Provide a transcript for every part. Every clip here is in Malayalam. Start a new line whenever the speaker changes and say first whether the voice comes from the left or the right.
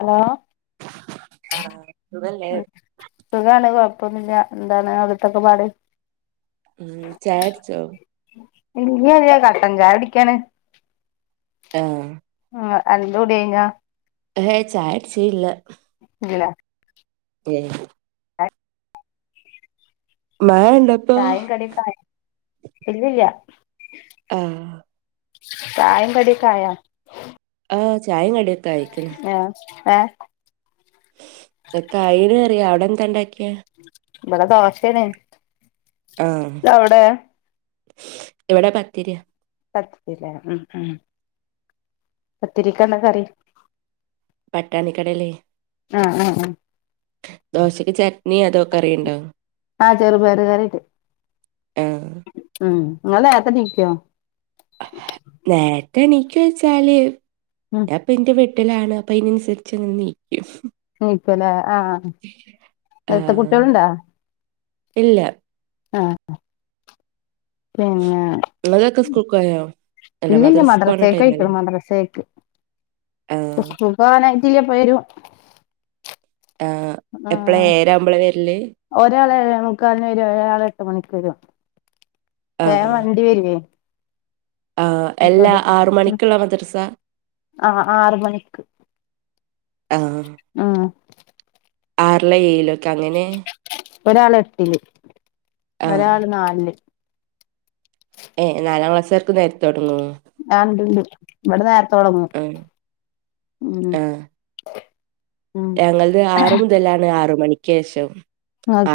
left: ഹലോ
right: ആഹ് സുഖല്ലേ
left: സുഖാണ് കുഴപ്പൊന്നുല്ല എന്താണ് അവിടുത്തൊക്കെ പാട്
right: ഉം ചായൊട്ചോ?
left: ഇല്യല്ല കട്ടൻചായ കുടികാണ്
right: ആഹ്
left: [unintelligible]
right: ഹഏയ് ചായടിച്ചീല്ല
left: ഇല്ല
right: ഏയ് മഴ ണ്ടോ
left: ചായിം കടിഒക്കെആയി ഇല്ലില്ല
right: ആഹ്
left: ചായിം കടി ഒക്കെ ആയോ
right: ആ ചായയും കടിയ -
left: ആഹ് ആഹ്
right: എത്താ അയിന അറിയ അവിടെ എന്താണ്ടാക്കിയാ
left: ബടെ ദോശാണ്
right: ആഹ്
left: അവിടെ
right: ഇവിടെ പത്തിരിയാ
left: സത്ത്തില്ല ഉ ഉ പത്തിരികെന്താ കറി
right: പട്ടാണിക്കടല്ലേ
left: ആഹ് ആഹ് അ
right: ദോശക്ക് ചട്നി അതൊക്കെ അറിയണ്ടോ
left: ആഹ് ചെറുപയറ് കറിണ്ട്
right: ആഹ്
left: ഉം നിങ്ങൾ നേരത്തെ നീക്കോ
right: നേരത്തെ എണീക്കൊ വച്ചാല്
left: മ്
right: ഇപ്പൊന്റെ വീട്ടിലാണ് അപ്പ അയിനനുസരിച്ച് അങ്ങനെ നീക്കും
left: നിക്കല്ലേ ആഹ് നേരത്തെ
right: ആഹ്
left: കുട്ടികളുണ്ടാ
right: ഇല്ല
left: ആഹ് പിന്നെ
right: ങ്ങൾതൊക്കെ സ്ക്കൂൾ കോയോ
left: ഇല്ലില്ല മദ്രസേക്ക് പൊയ്റ്റൊള്ളു മദ്രസേക്ക്.
right: ആഹ്
left: സ്ക്കൂ - വാനായിട്ടില്ല ഇപ്പൊ വരും
right: ഏഹ് എപ്പളാ
left: ആഹ്
right: ഏഴരാവുമ്പളാ വരല്
left: ഒരാള് ഏഴേ മുക്കാല്ന് വരും ഒരാള് എട്ട് മണിക്ക് വരും വേം
right: ആഹ്
left: വണ്ടിവരേ
right: ആഹ് അല്ലാ ആറ് മണിക്ക്ള്ള മദ്റസാ?
left: ആഹ് ആറ് മണിക്ക്
right: ആഹ്
left: ആഹ്
right: ആറ്ലൊ ഏഴ്ലൊ ക്കങ്ങനെ
left: ഒരാള് എട്ട്ല്
right: ആഹ്
left: ഒരാള് നാല്ൽ
right: ഏഹ് നാലാം ക്ലാസ്സാര്ക്കും നേരത്തെ തൊടങ്ങോ
left: ആഹ് ഇണ്ട്ണ്ട് ഇവടെ നേരത്തെ തൊടങ്ങും
right: ആഹ്
left: ഉം ഉം
right: ഞങ്ങള്ത് ആറ് മുതലാണ് ആറ് മണിക്കേഷം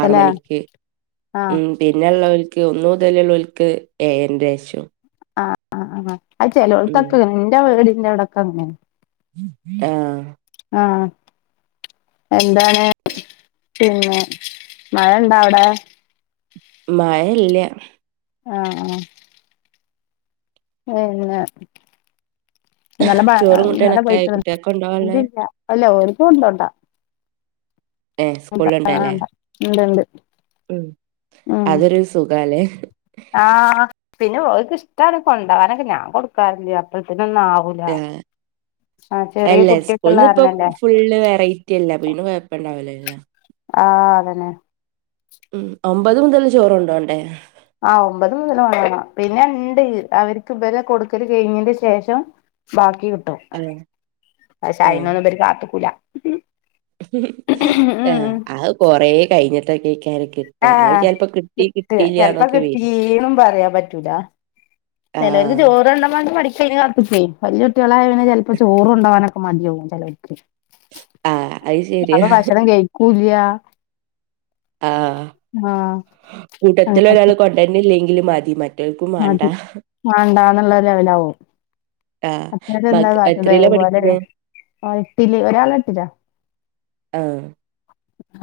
right: ആറ് മണിക്ക്
left: ആഹ്
right: ഉം പിന്നെള്ളോല്ക്ക് ഒന്നു മുതലുള്ളോല്ക്ക് ഏഴരന്റെഷം
left: ആഹ് ആഹ് ആഹ്
right: ഉം
left: ചെലൊട്ത്തൊക്കതെ ഇന്റെ വീടിന്റെ അവടൊക്കെ അങ്ങനാണ്
right: ആഹ്
left: ആഹ് എന്താണ് പിന്നെ മഴ ഇണ്ടോ അവടെ
right: മഴല്ല്യ
left: ആഹ് ആഹ് പിന്നെ ഇന്നലെ ഭ
right: ചോറും
left: ഇന്നലെ
right: കൂട്ടാനൊക്കെ ആയി
left: പോയ്ക്ക്ണ്
right: കുട്ടികൾക്ക് കൊണ്ടോവാൻള്ളെ
left: [unintelligible] അല്ല ഓല്ക്ക് കൊണ്ടോണ്ട
right: ഏഹ്
left: ഇല്ല അത്
right: സ്കൂളിലുണ്ടല്ലേ
left: വാണ്ട ഇണ്ട്ണ്ട്
right: ഉം അതൊരു സുഖാലേ?
left: ആഹ് പിന്നോല്ക്ക് ഇഷ്ട്ടാണ് കൊണ്ടകാനൊക്കെ ഞാൻ കൊട്ക്കാറില്ല അപ്പഴ്ത്ത്നൊന്നും ആവൂ
right: ഏഹ് അല്ല
left: കുട്ടിയൊക്കെ ഉള്ള
right: സ്കൂള്ന്ന്പ്പൊ
left: കാരണല്ലേ
right: ഫുള്ള് വെറൈ റ്റില്ലേ പിന്നെ കൊയപ്പണ്ടാവുലല്ലോ
left: ആഹ് അതെന്നെ
right: മ്മ് ഒമ്പത് മുതല് ചോറ്ണ്ടോണ്ടേ?
left: ആഹ് ഒമ്പത് മുതല് വാണം പിന്നെണ്ട് അവര്ക്ക് ഇവരെ കൊട്ക്കല് കഴിഞ്ഞന്റെ ശേഷം ബാക്കി കിട്ടും
right: ആഹ്
left: പക്ഷെ അയ്നൊന്നും ഇബര് കാത്ത്ക്കൂല ഉം
right: ആഹ് അത് കൊറേ കഴിഞ്ഞിട്ടൊക്കേക്കാരം കി
left: ആഹ് കിട്ടാ ചെലപ്പോ
right: വരും
left: കിട്ടീന്നും പറയാ പറ്റൂല ചെലൊര്ക്ക്
right: ആഹ്
left: ചൊറ്ണ്ടവാനും മടി [unintelligible] പ്പീ വല്യുട്ട്യാളായ പിന്നെ ചെലപ്പോ ചോറോണ്ടാവാനൊക്കെ മടിയാവും ചെലൊല്ക്കെ
right: ആഹ് അത് ശരിയാ
left: അപ്പൊ ഭക്ഷണം കഴിക്കുല്ല്യാ
right: ആഹ്
left: ആഹ് അങ്ങനൊക്കെ
right: കൂട്ടത്തിലൊരാള് കൊണ്ടര്നില്ലേങ്കി മതി മ
left: മതി വണ്ടാന്ന്ള്ള ലെവലാവും
right: ആഹ്
left: മറ്റോലെന്താ
right: മക്
left: കാട്ട്ണെ
right: എത്രയിലാ
left: അത്പോലെ.
right: പഠിക്ക്ണേ
left: ആഹ് എട്ടില് ഒരാള് എട്ടിലാ
right: ആഹ്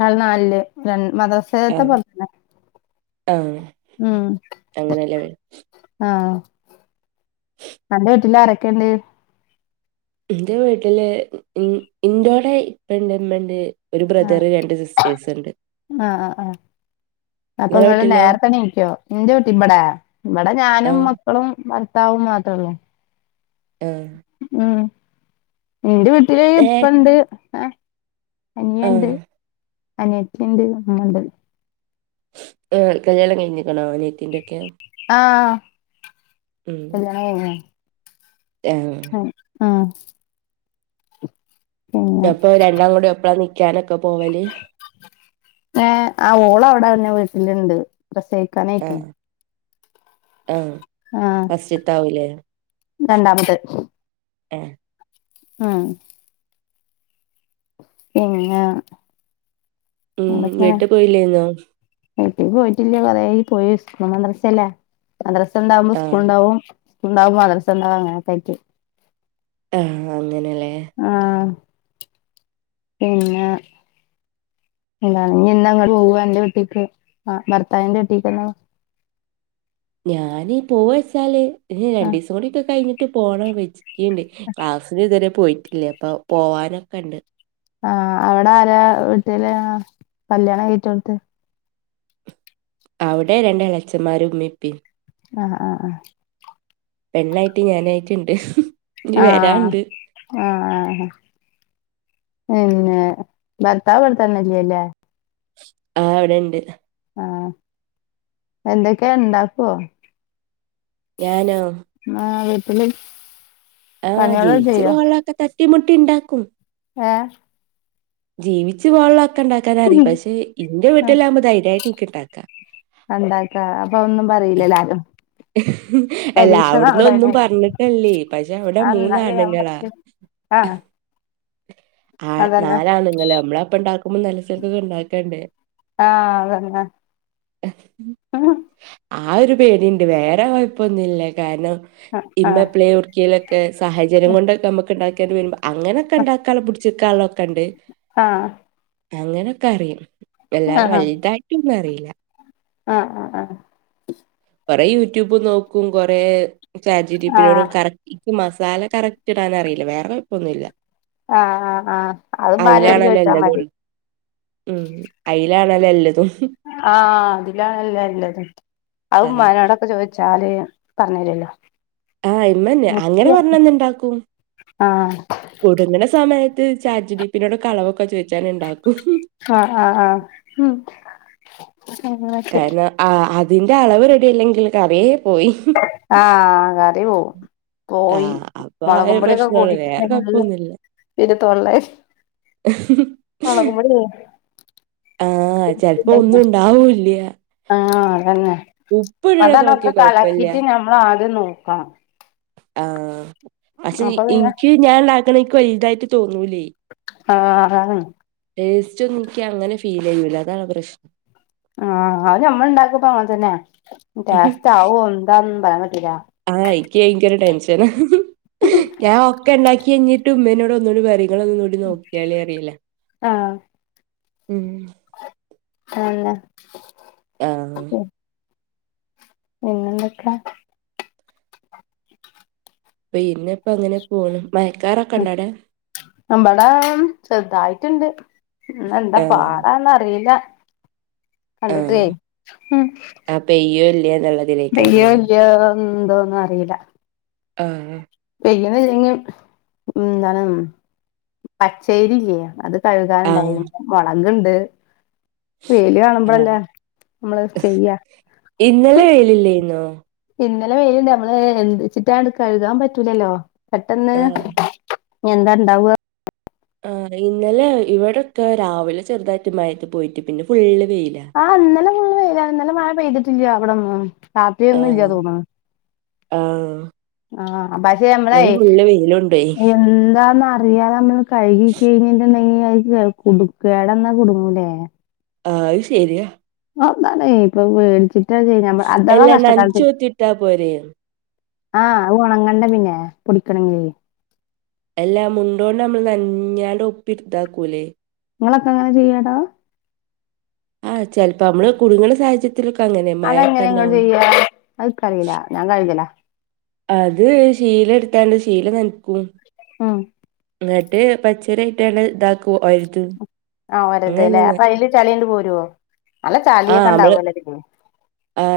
left: ആള് നാൽല് രണ്
right: ആഹ്
left: മദറസേത്തെപോലെ തന്നെ
right: ആഹ്
left: ഉം
right: അങ്ങനെല്ലേ
left: ആഹ് അന്റെ വീട്ടിലാരൊക്കെണ്ട്?
right: ഇന്റെ വീട്ടില് മ്മ് ഇന്റൊടെ ഇപ്പണ്ട്മ്മണ്ട് ഒരു
left: ആഹ്
right: ബ്രദറ് രണ്ട് സിസ് റ്റേയ്സ്ണ്ട്
left: ആഹ് ആഹ് ആഹ് അപ്പൊങ്ങള്
right: വീട്ടിലോ
left: നേരത്തെണീക്കൊ ഇന്റെ വീട്ടീ ഇബടെ ഇവടെ ഞാനും
right: ആഹ്
left: മക്കളും ഭർത്താവും മാത്രൊള്ളൂ.
right: ആഹ്
left: ഉം ഇന്റെ വീട്ടില്
right: ഏഹ്
left: ഇപ്പണ്ട് ഏ അനിയണ്ട്
right: ആഹ്
left: അനിയത്തിണ്ട് ഇമ്മണ്ട്.
right: എഹ് കല്യാണം കഴിഞ്ഞ്ക്ക്ണോ അനിയത്തിന്റൊക്കെ?
left: ആഹ് കല്യാണംകഴിഞ്ഞ്ണ്
right: ഏഹ്
left: ആഹ് പിന്നെ
right: അപ്പൊരണ്ടാംളുംകൂടി ഒപ്പാ നിക്കാനൊക്കെപോവല്?
left: ആഹ് ആ ഓളഅവിടെന്നെവീട്ടില്ണ്ട് പ്രസവിക്കാനായ്ക്ക്ണ്
right: ആഹ് ആഹ്
left: ആഹ്
right: ഫസ്സ്ത്താവൂലെ
left: രണ്ടാമത്തെ
right: എഹ്
left: ആം പിന്നെ
right: ഉം വീട്ടിപോയില്ലേന്നോ?
left: വിട്ട്പോയിട്ടില്ലകൊറേ ആയിപോയി സ്കൂൾ മദ്രസ്സയല്ലേ
right: ആഹ്
left: മദ്രസ്സ്ണ്ടാവുമ്പോസ്കൂള്ണ്ടാവും സ്കൂള്ണ്ടാവും മദ്രസ്സ്ണ്ടാവും അങ്ങനോക്കെയിരിക്കും
right: അങ്ങനെല്ലേ?
left: ആഹ് ഏയ് എന്താണ് ഞ്എന്നഅങ്ങെട്ട്പോവാ അന്റെവീട്ട്ക്ക് ആ ഭർത്താവിന്റെ വട്ടീക്ക്ന്നാ
right: ഞാന് പോവാച്ചാല് ഇനി
left: ആഹ്
right: രണ്ടിസംകൂടിയൊക്കെ കഴിഞ്ഞിട്ട് പോണം വിജാ [unintelligible] ക്ലാസ്സിന്ഇതുവരെ പോയിട്ടില്ല പം പോവാനൊക്കണ്ട്
left: ആഹ ആടാരാ വീട്ടില് കല്യാണം കയിച്ചോട്ത്ത്?
right: അവിടെ രണ്ട് എളച്ചമ്മാരും മ്മിം പ്പിം
left: ആഹ ആഹ ആഹ
right: പെണ്ണായിട്ട് ഞാനായിട്ടിണ്ട്
left: ആഹ് ആഹ് ആഹ് പിന്നെ ഭർത്താവ് ഇവിടെ തന്നെയില്ലെല്ലേ
right: ആഹ് ഇവിടെ ഇണ്ട്
left: ആഹ് എന്തൊക്കെ ഉണ്ടാക്കോ
right: ഞാനോ
left: ആഹ് [unintelligible]
right: ആഹ്
left: പണികള്
right: ജീവിച്ചു
left: ചെയ്യോ
right: പോവാള്ളൊക്കെ തട്ടിമുട്ടി ഇണ്ടാക്കും
left: ഏഹ്
right: ജീവിച്ച് പോകാള്ള ഒക്കെ ഉണ്ടാക്കാൻറിയ പക്ഷെ ഇന്റെ വീട്ടിലാവുമ്പോ ധൈര്യയിട്ട് ഇൻക്ക് ഇണ്ടാക്കാ
left: ഒണ്ടാക്ക അപ്പൊ ഒന്നും പറയില്ലല്ലോ ലാരും
right: അല്ല അവിടന്ന് ഒന്നും പറഞ്ഞിട്ടല്ലേ പക്ഷെ അവിടെ
left: ആ എന്നാല് ഞാൻ
right: മൂന്നാണുങ്ങളാണ്
left: പഠിച്ച് ആഹ്
right: ആ
left: അതന്നെ
right: നാലാണ്ങ്ങള് അമ്മള് അപ്പ ഇണ്ടാക്കുമ്പോ നല്ലച്ചേൽക്കൊക്കെ ഇണ്ടാക്കണ്ടേ
left: ആഹ് [unintelligible]
right: ആ ഒരു പേടിയുണ്ട് വേറെ കൊഴപ്പൊന്നുല്ല കാരണം
left: ആഹ്
right: ഇമ്മപ്ലേ ഒവ്ട്ക്കേലൊക്കെ സാഹചര്യം കൊണ്ട് നമുക്ക് ഉണ്ടാക്കേണ്ടി വരുമ്പോ അങ്ങനെയൊക്കെ ഉണ്ടാക്കാനുള്ള പിടിച്ചിക്കാള്ളക്കെ ഉണ്ട്
left: ആഹ്
right: അങ്ങനൊക്കെ അറിയും അല്ലാതെ വലുതായിട്ടൊന്നും അറിയില്ല
left: ആഹ ആഹ് ആഹ്
right: കൊറെ യൂട്യൂബ് നോക്കും കൊറേ
left: ആഹ്
right: ചാറ്റ്ജിറ്റിപ്പിനോട്‌ കറ ഇനിക്ക് മസാല കറക്റ്റ് ഇടാൻ അറിയില്ല വേറെ കുഴപ്പൊന്നുല്ല
left: ആഹ് ആ് ആഹ് അതും ഇമ്മാരോട്
right: അയിലാണല്ലോ
left: ചോദിച്ചാ
right: എല്ലതും
left: മതി
right: ഉം ആയിലാണല്ലോ എല്ലതും
left: ആഹ് അതിലാണല്ലെ ഇള്ളത് അത്
right: ആഹ്
left: ഉമ്മാനോടൊക്കെ ചോയി ചാല് പറഞ്ഞരല്ലോ
right: ആഹ് ഇമ്മന്നെ അങ്ങനെ പറഞ്ഞന്ന ഇണ്ടാക്കും
left: ആഹ്
right: കുടുങ്ങണ സമയത്ത് ചാജ് ഡിപ്പിനോട് കളവൊക്കെ ചോയി ഉണ്ടാക്കും
left: ആഹ് ആഹ് ആഹ് ഉം അങ്ങനൊക്കെ
right: തേങ്ങ ആഹ് അതിന്റെ അളവ് റെഡി അല്ലെങ്കിൽ കറിയേ പോയി
left: ആഹ് കറി പോവും കോയി
right: ആഹ് അപ്പൊ ആ ഒരു
left: മൊളകുംപൊടിയൊക്കെ
right: പ്രശ്നൊള്ളു
left: കൂടിട്ട്
right: വേറെ
left: ഉണ്ടെങ്കിൽ
right: കൊഴപ്പൊന്നുല്ല
left: പിന്നെ തൊള്ളേല്
right: [unintelligible]
left: മൊളകും പൊടിയെ
right: ആഹ് ചെലപ്പോ ഒന്നും ഉണ്ടാവൂല്ല്യ
left: ആഹ് അതന്നെ അതാനൊക്കെ
right: നോക്കിയ കൊഴപ്പല്ല
left: കാലക്കിട്ട് ഞമ്മള് ആദ്യം നോക്കണം
right: ആഹ് പക്ഷെ
left: അപ്പൊ പിന്നെ
right: ഇനിക്ക് ഞാൻ ഇണ്ടാക്കണെ ഇനിക്ക് വലുതായിട്ട് തോന്നൂലേ
left: ആഹ് ആഹ്
right: ടേസ്റ്റ് ഒന്നുംന്നിക്ക് അങ്ങനെ ഫീൽ ചെയ്യൂല അതാണ് പ്രശ്നം
left: ആ, അത് നമ്മൾ ണ്ടാക്കുമ്പോ അങ്ങനെ തന്നെയാ ടേസ്റ്റ് ആവോ ന്താന്നൊന്നും പറയാൻ പറ്റൂല.
right: ആ ഇൻകി ഭയങ്കര ടെൻഷനാ ഞാൻ ഒക്കെ ണ്ടാക്കി കഴഞ്ഞിട്ട് ഉമ്മേനോട് ഒന്നുകൂടി പറയും ങ്ങ ളൊന്നു ടി നോക്കിയാളി പറയല
left: ആഹ്
right: ഉം
left: തന്നെ
right: ആഹ്
left: പിന്നെന്തൊക്കാ
right: പിന്നെ ഇപ്പ അങ്ങനെ പോണ് മയക്കാറൊക്കെ ഉണ്ടൊ ആടെ
left: ഇമ്പടെ ചെറുതായിട്ടുണ്ട് ഇന്ന്എന്താ
right: ആഹ്
left: പാടാന്ന അറീല
right: ആഹ്
left: കണ്ടിട്ടേയ് [unintelligible] ഉ
right: ആഹ് പെയ്യോ ഇല്ലേ എന്നുള്ളതിലേക്കാരല്ലേ
left: ണ്ടോന്നീല
right: ആഹ്
left: [unintelligible] എന്താണ് പച്ചേരില്ലെ അത്
right: ആഹ്
left: കഴുകാനുണ്ടായിരുന്നു മുളകുണ്ട് വെയില്
right: ആഹ്
left: കാണുമ്പല്ലേ മ്മള് ചെയ്യാ.
right: ഇന്നലെ വെയ്യിലില്ലായിന്നോ
left: ഇന്നലെ വെയിലുണ്ട് നമ്മള് എന്ന് വച്ചിട്ടാണ്ട് കഴുകാൻ പറ്റൂലല്ലോ പെട്ടെന്ന്.
right: ആഹ്
left: ഞിഎന്താണ്ടാവുക
right: ആ ഇന്നലെ ഇവിടെൊക്കെ രാവിലെ ചെറുതായിട്ടു മയറ്റി പോയിട്ട് പിന്നെ ഫുള്ള് വെയില
left: ആ ന്നലെ ഫുള്ള് വെയിലാ, ന്നലെ മഴ പെയ്തിട്ടില്ല വടൊന്നും താത്തിംഒന്നുംഇല്ല
right: ആഹ്
left: തോന്നുന്ന്
right: ആഹ്
left: ആ, പക്ഷെ നമ്മളെ
right: ഇന്ന് ഫുള്ള് വെയിലുണ്ടേ
left: എന്താന്ന അറിയാതെ നമ്മള് കഴുകി കഴിഞ്ഞിണ്ടെങ്കിൽ അ കേട് ടന്നാ കൊടുങ്ങൂല്ലേ
right: ആഹ അത് ശരിയാ
left: [unintelligible] ഇപ്പൊ മേടിച്ചിട്ടാ ചെയ്യമ്മ അതാവാ
right: എല്ലാം നനച്ച്
left: കഷ്ടക്കാലത്തിന്
right: കുത്തിട്ടാ പോരെ
left: ആ, അത് ഉണങ്ങണ്ടെ പിന്നെ പൊടിക്കണങ്കി.
right: എഅല്ലാ മുണ്ടോണ്ട് നമ്മള് നനഞ്ഞാണ്ട് ഒപ്പി എടുത്താ ഒക്കുലേ
left: ങ്ങളൊക്കെ അങ്ങനെ ചെയ്യാ ടോ
right: ആ് ചിലപ്പോ മ്മള് കുടുങ്ങണ സാഹചര്യത്തിലൊക്കെങ്ങനെയ മഴൊക്കെ ണ്ടാവുമ്പം
left: അത്ക്കറിയില്ല ഞാൻ കഴിഞ്ഞിലേ
right: അത് ശീലെടുത്താണ്ട് ശീല നനക്കും
left: ആഹ
right: ന്നിട്ട് പച്ചരി ആയിട്ട് ഇതാക്കു [unintelligible]
left: ആ ഒരതല്ലേ അപ്പൊ അയില് ചളിയിങ്ങിട്ട് പോരുവോ നല്ല ചളിയൊക്കെണ്ടാവുവല്ലേ
right: ആ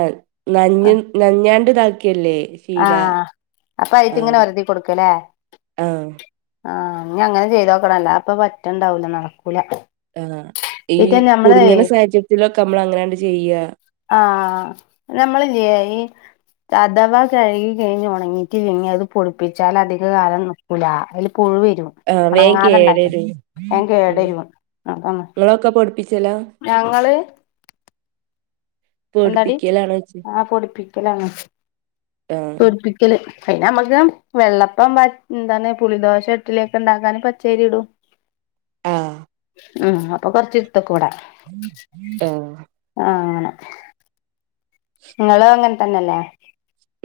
right: നനഞ്ഞ്, നഞ്ഞാണ്ട്താക്കിയല്ലേ
left: ആ, അപ്പൊ അതിട്ട്ങ്ങനെ ഒരതി കൊടുക്കല്ലേ.
right: ആഹ്
left: ആ, ഞി അങ്ങനെ ചെയ്തോക്കണം, അല്ലാതെ പ്പൊ പറ്റണ്ടാവൂല നടക്കൂല.
right: ആ, ഈ
left: പിന്നെ നമ്മള്
right: കുട്ങ്ങ്ണ സാഹചര്യത്തിലൊക്കെ നമ്മൾ അങ്ങനാണ്ട് ചെയ്യാ.
left: ആ, നമ്മളില്ല്യെ ഈ അഥവാ കഴുകി കഴിഞ്ഞ് ഉണങ്ങീട്ടില്ലെങ്ങി അത് പൊടിപ്പിച്ചാലധിക കാലം ന് ക്കൂലാ അയില് പുഴു വരും
right: ആഹ് വേഗം
left: ഉണങ്ങാതെണ്ടാക്കും
right: കേടരും ഉം
left: വേകേടരും അതാണ്
right: നിങ്ങളൊക്കെ പൊടിപ്പിച്ചലാ
left: ഞങ്ങള് [unintelligible] എന്താടി
right: പൊടിപ്പിക്കലാണ് വെച്ച്
left: ആ പൊടിപ്പിക്കലാണ്.
right: ആഹ്
left: അയിനമ്മക്ക് വെള്ളപ്പം എന്താണ് പുളിദോശ, ഇട്ട്ള്യളൊക്കെണ്ടാക്കാൻ പച്ചേരി ഇടും.
right: അഹ്
left: ആ അപ്പൊ കൊറച്ച്ട്ത്തെ ക്കുബടെ.
right: അ്ആ
left: അങ്ങനെ ങ്ങള് അങ്ങൻതന്നെല്ലേ.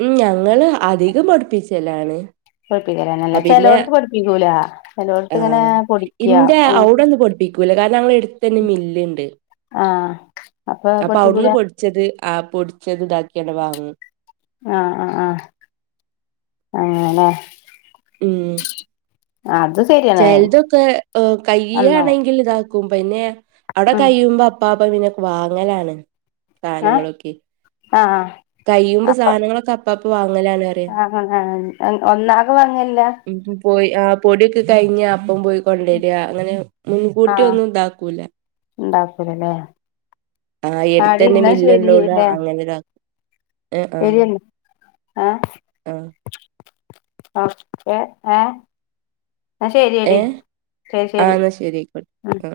right: ം, ഞങ്ങള് അധികം പൊടിപ്പിച്ചലാണ്.
left: പൊഠിപ്പിക്കലനല്ല
right: ആഹ് പിന്നെ
left: ചിലോടത്ത് പഠിപ്പിക്കൂല ചിലോടത്ത് ങ്ങനെ പൊടിക്യ.
right: കൂല കാരണം ഞങ്ങളെ എട്തന്നെ മില്ല്ണ്ട്.
left: ആഹ്
right: അപ്പൊ അവിടുന്ന് പൊടിച്ചത് ആ പൊടിച്ചത് താക്കിയതനെ വാങ്ങും.
left: ആ അആ, അങ്ങനെലെ.
right: ം
left: അത് ശര്യ.
right: ചെലതൊക്കെ കയ്യാണെങ്കിൽ താക്കും. പിന്നെ അവിടെ
left: ഉം
right: കഴിയുമ്പോ [unintelligible] പാപ്പ പിന്നെ വാങ്ങലാണ് സാധനങ്ങളൊക്കെ.
left: ആ ആ
right: കയ്യുമ്പോ സാധനങ്ങളൊക്കെ അപ്പൊപ്പൊ വാങ്ങലാണ്. പറയാ
left: ആ ഒന്നാകെ വാങ്ങൽല്ലാ?
right: ഉം പോയി ആ പൊടിയൊക്കെ കഴിഞ്ഞ അപ്പൊ പോയി കൊണ്ടുവരാ അങ്ങനെ മുൻകൂട്ടി ഒന്നും താക്കൂല.
left: ണ്ടാക്കൂലല്ലേ ആടി ന്നാ ശരില്ലേ.
right: രാ [unintelligible]
left: [unintelligible] ശെരിയെന്ന ആഹ്
right: ആ
left: അ എ ഏ ന്ന ശെരിയടി
right: ഏ
left: ശരി
right: ആ
left: ശരി.
right: എന്നാ ആയിക്കോട്ടെ ആ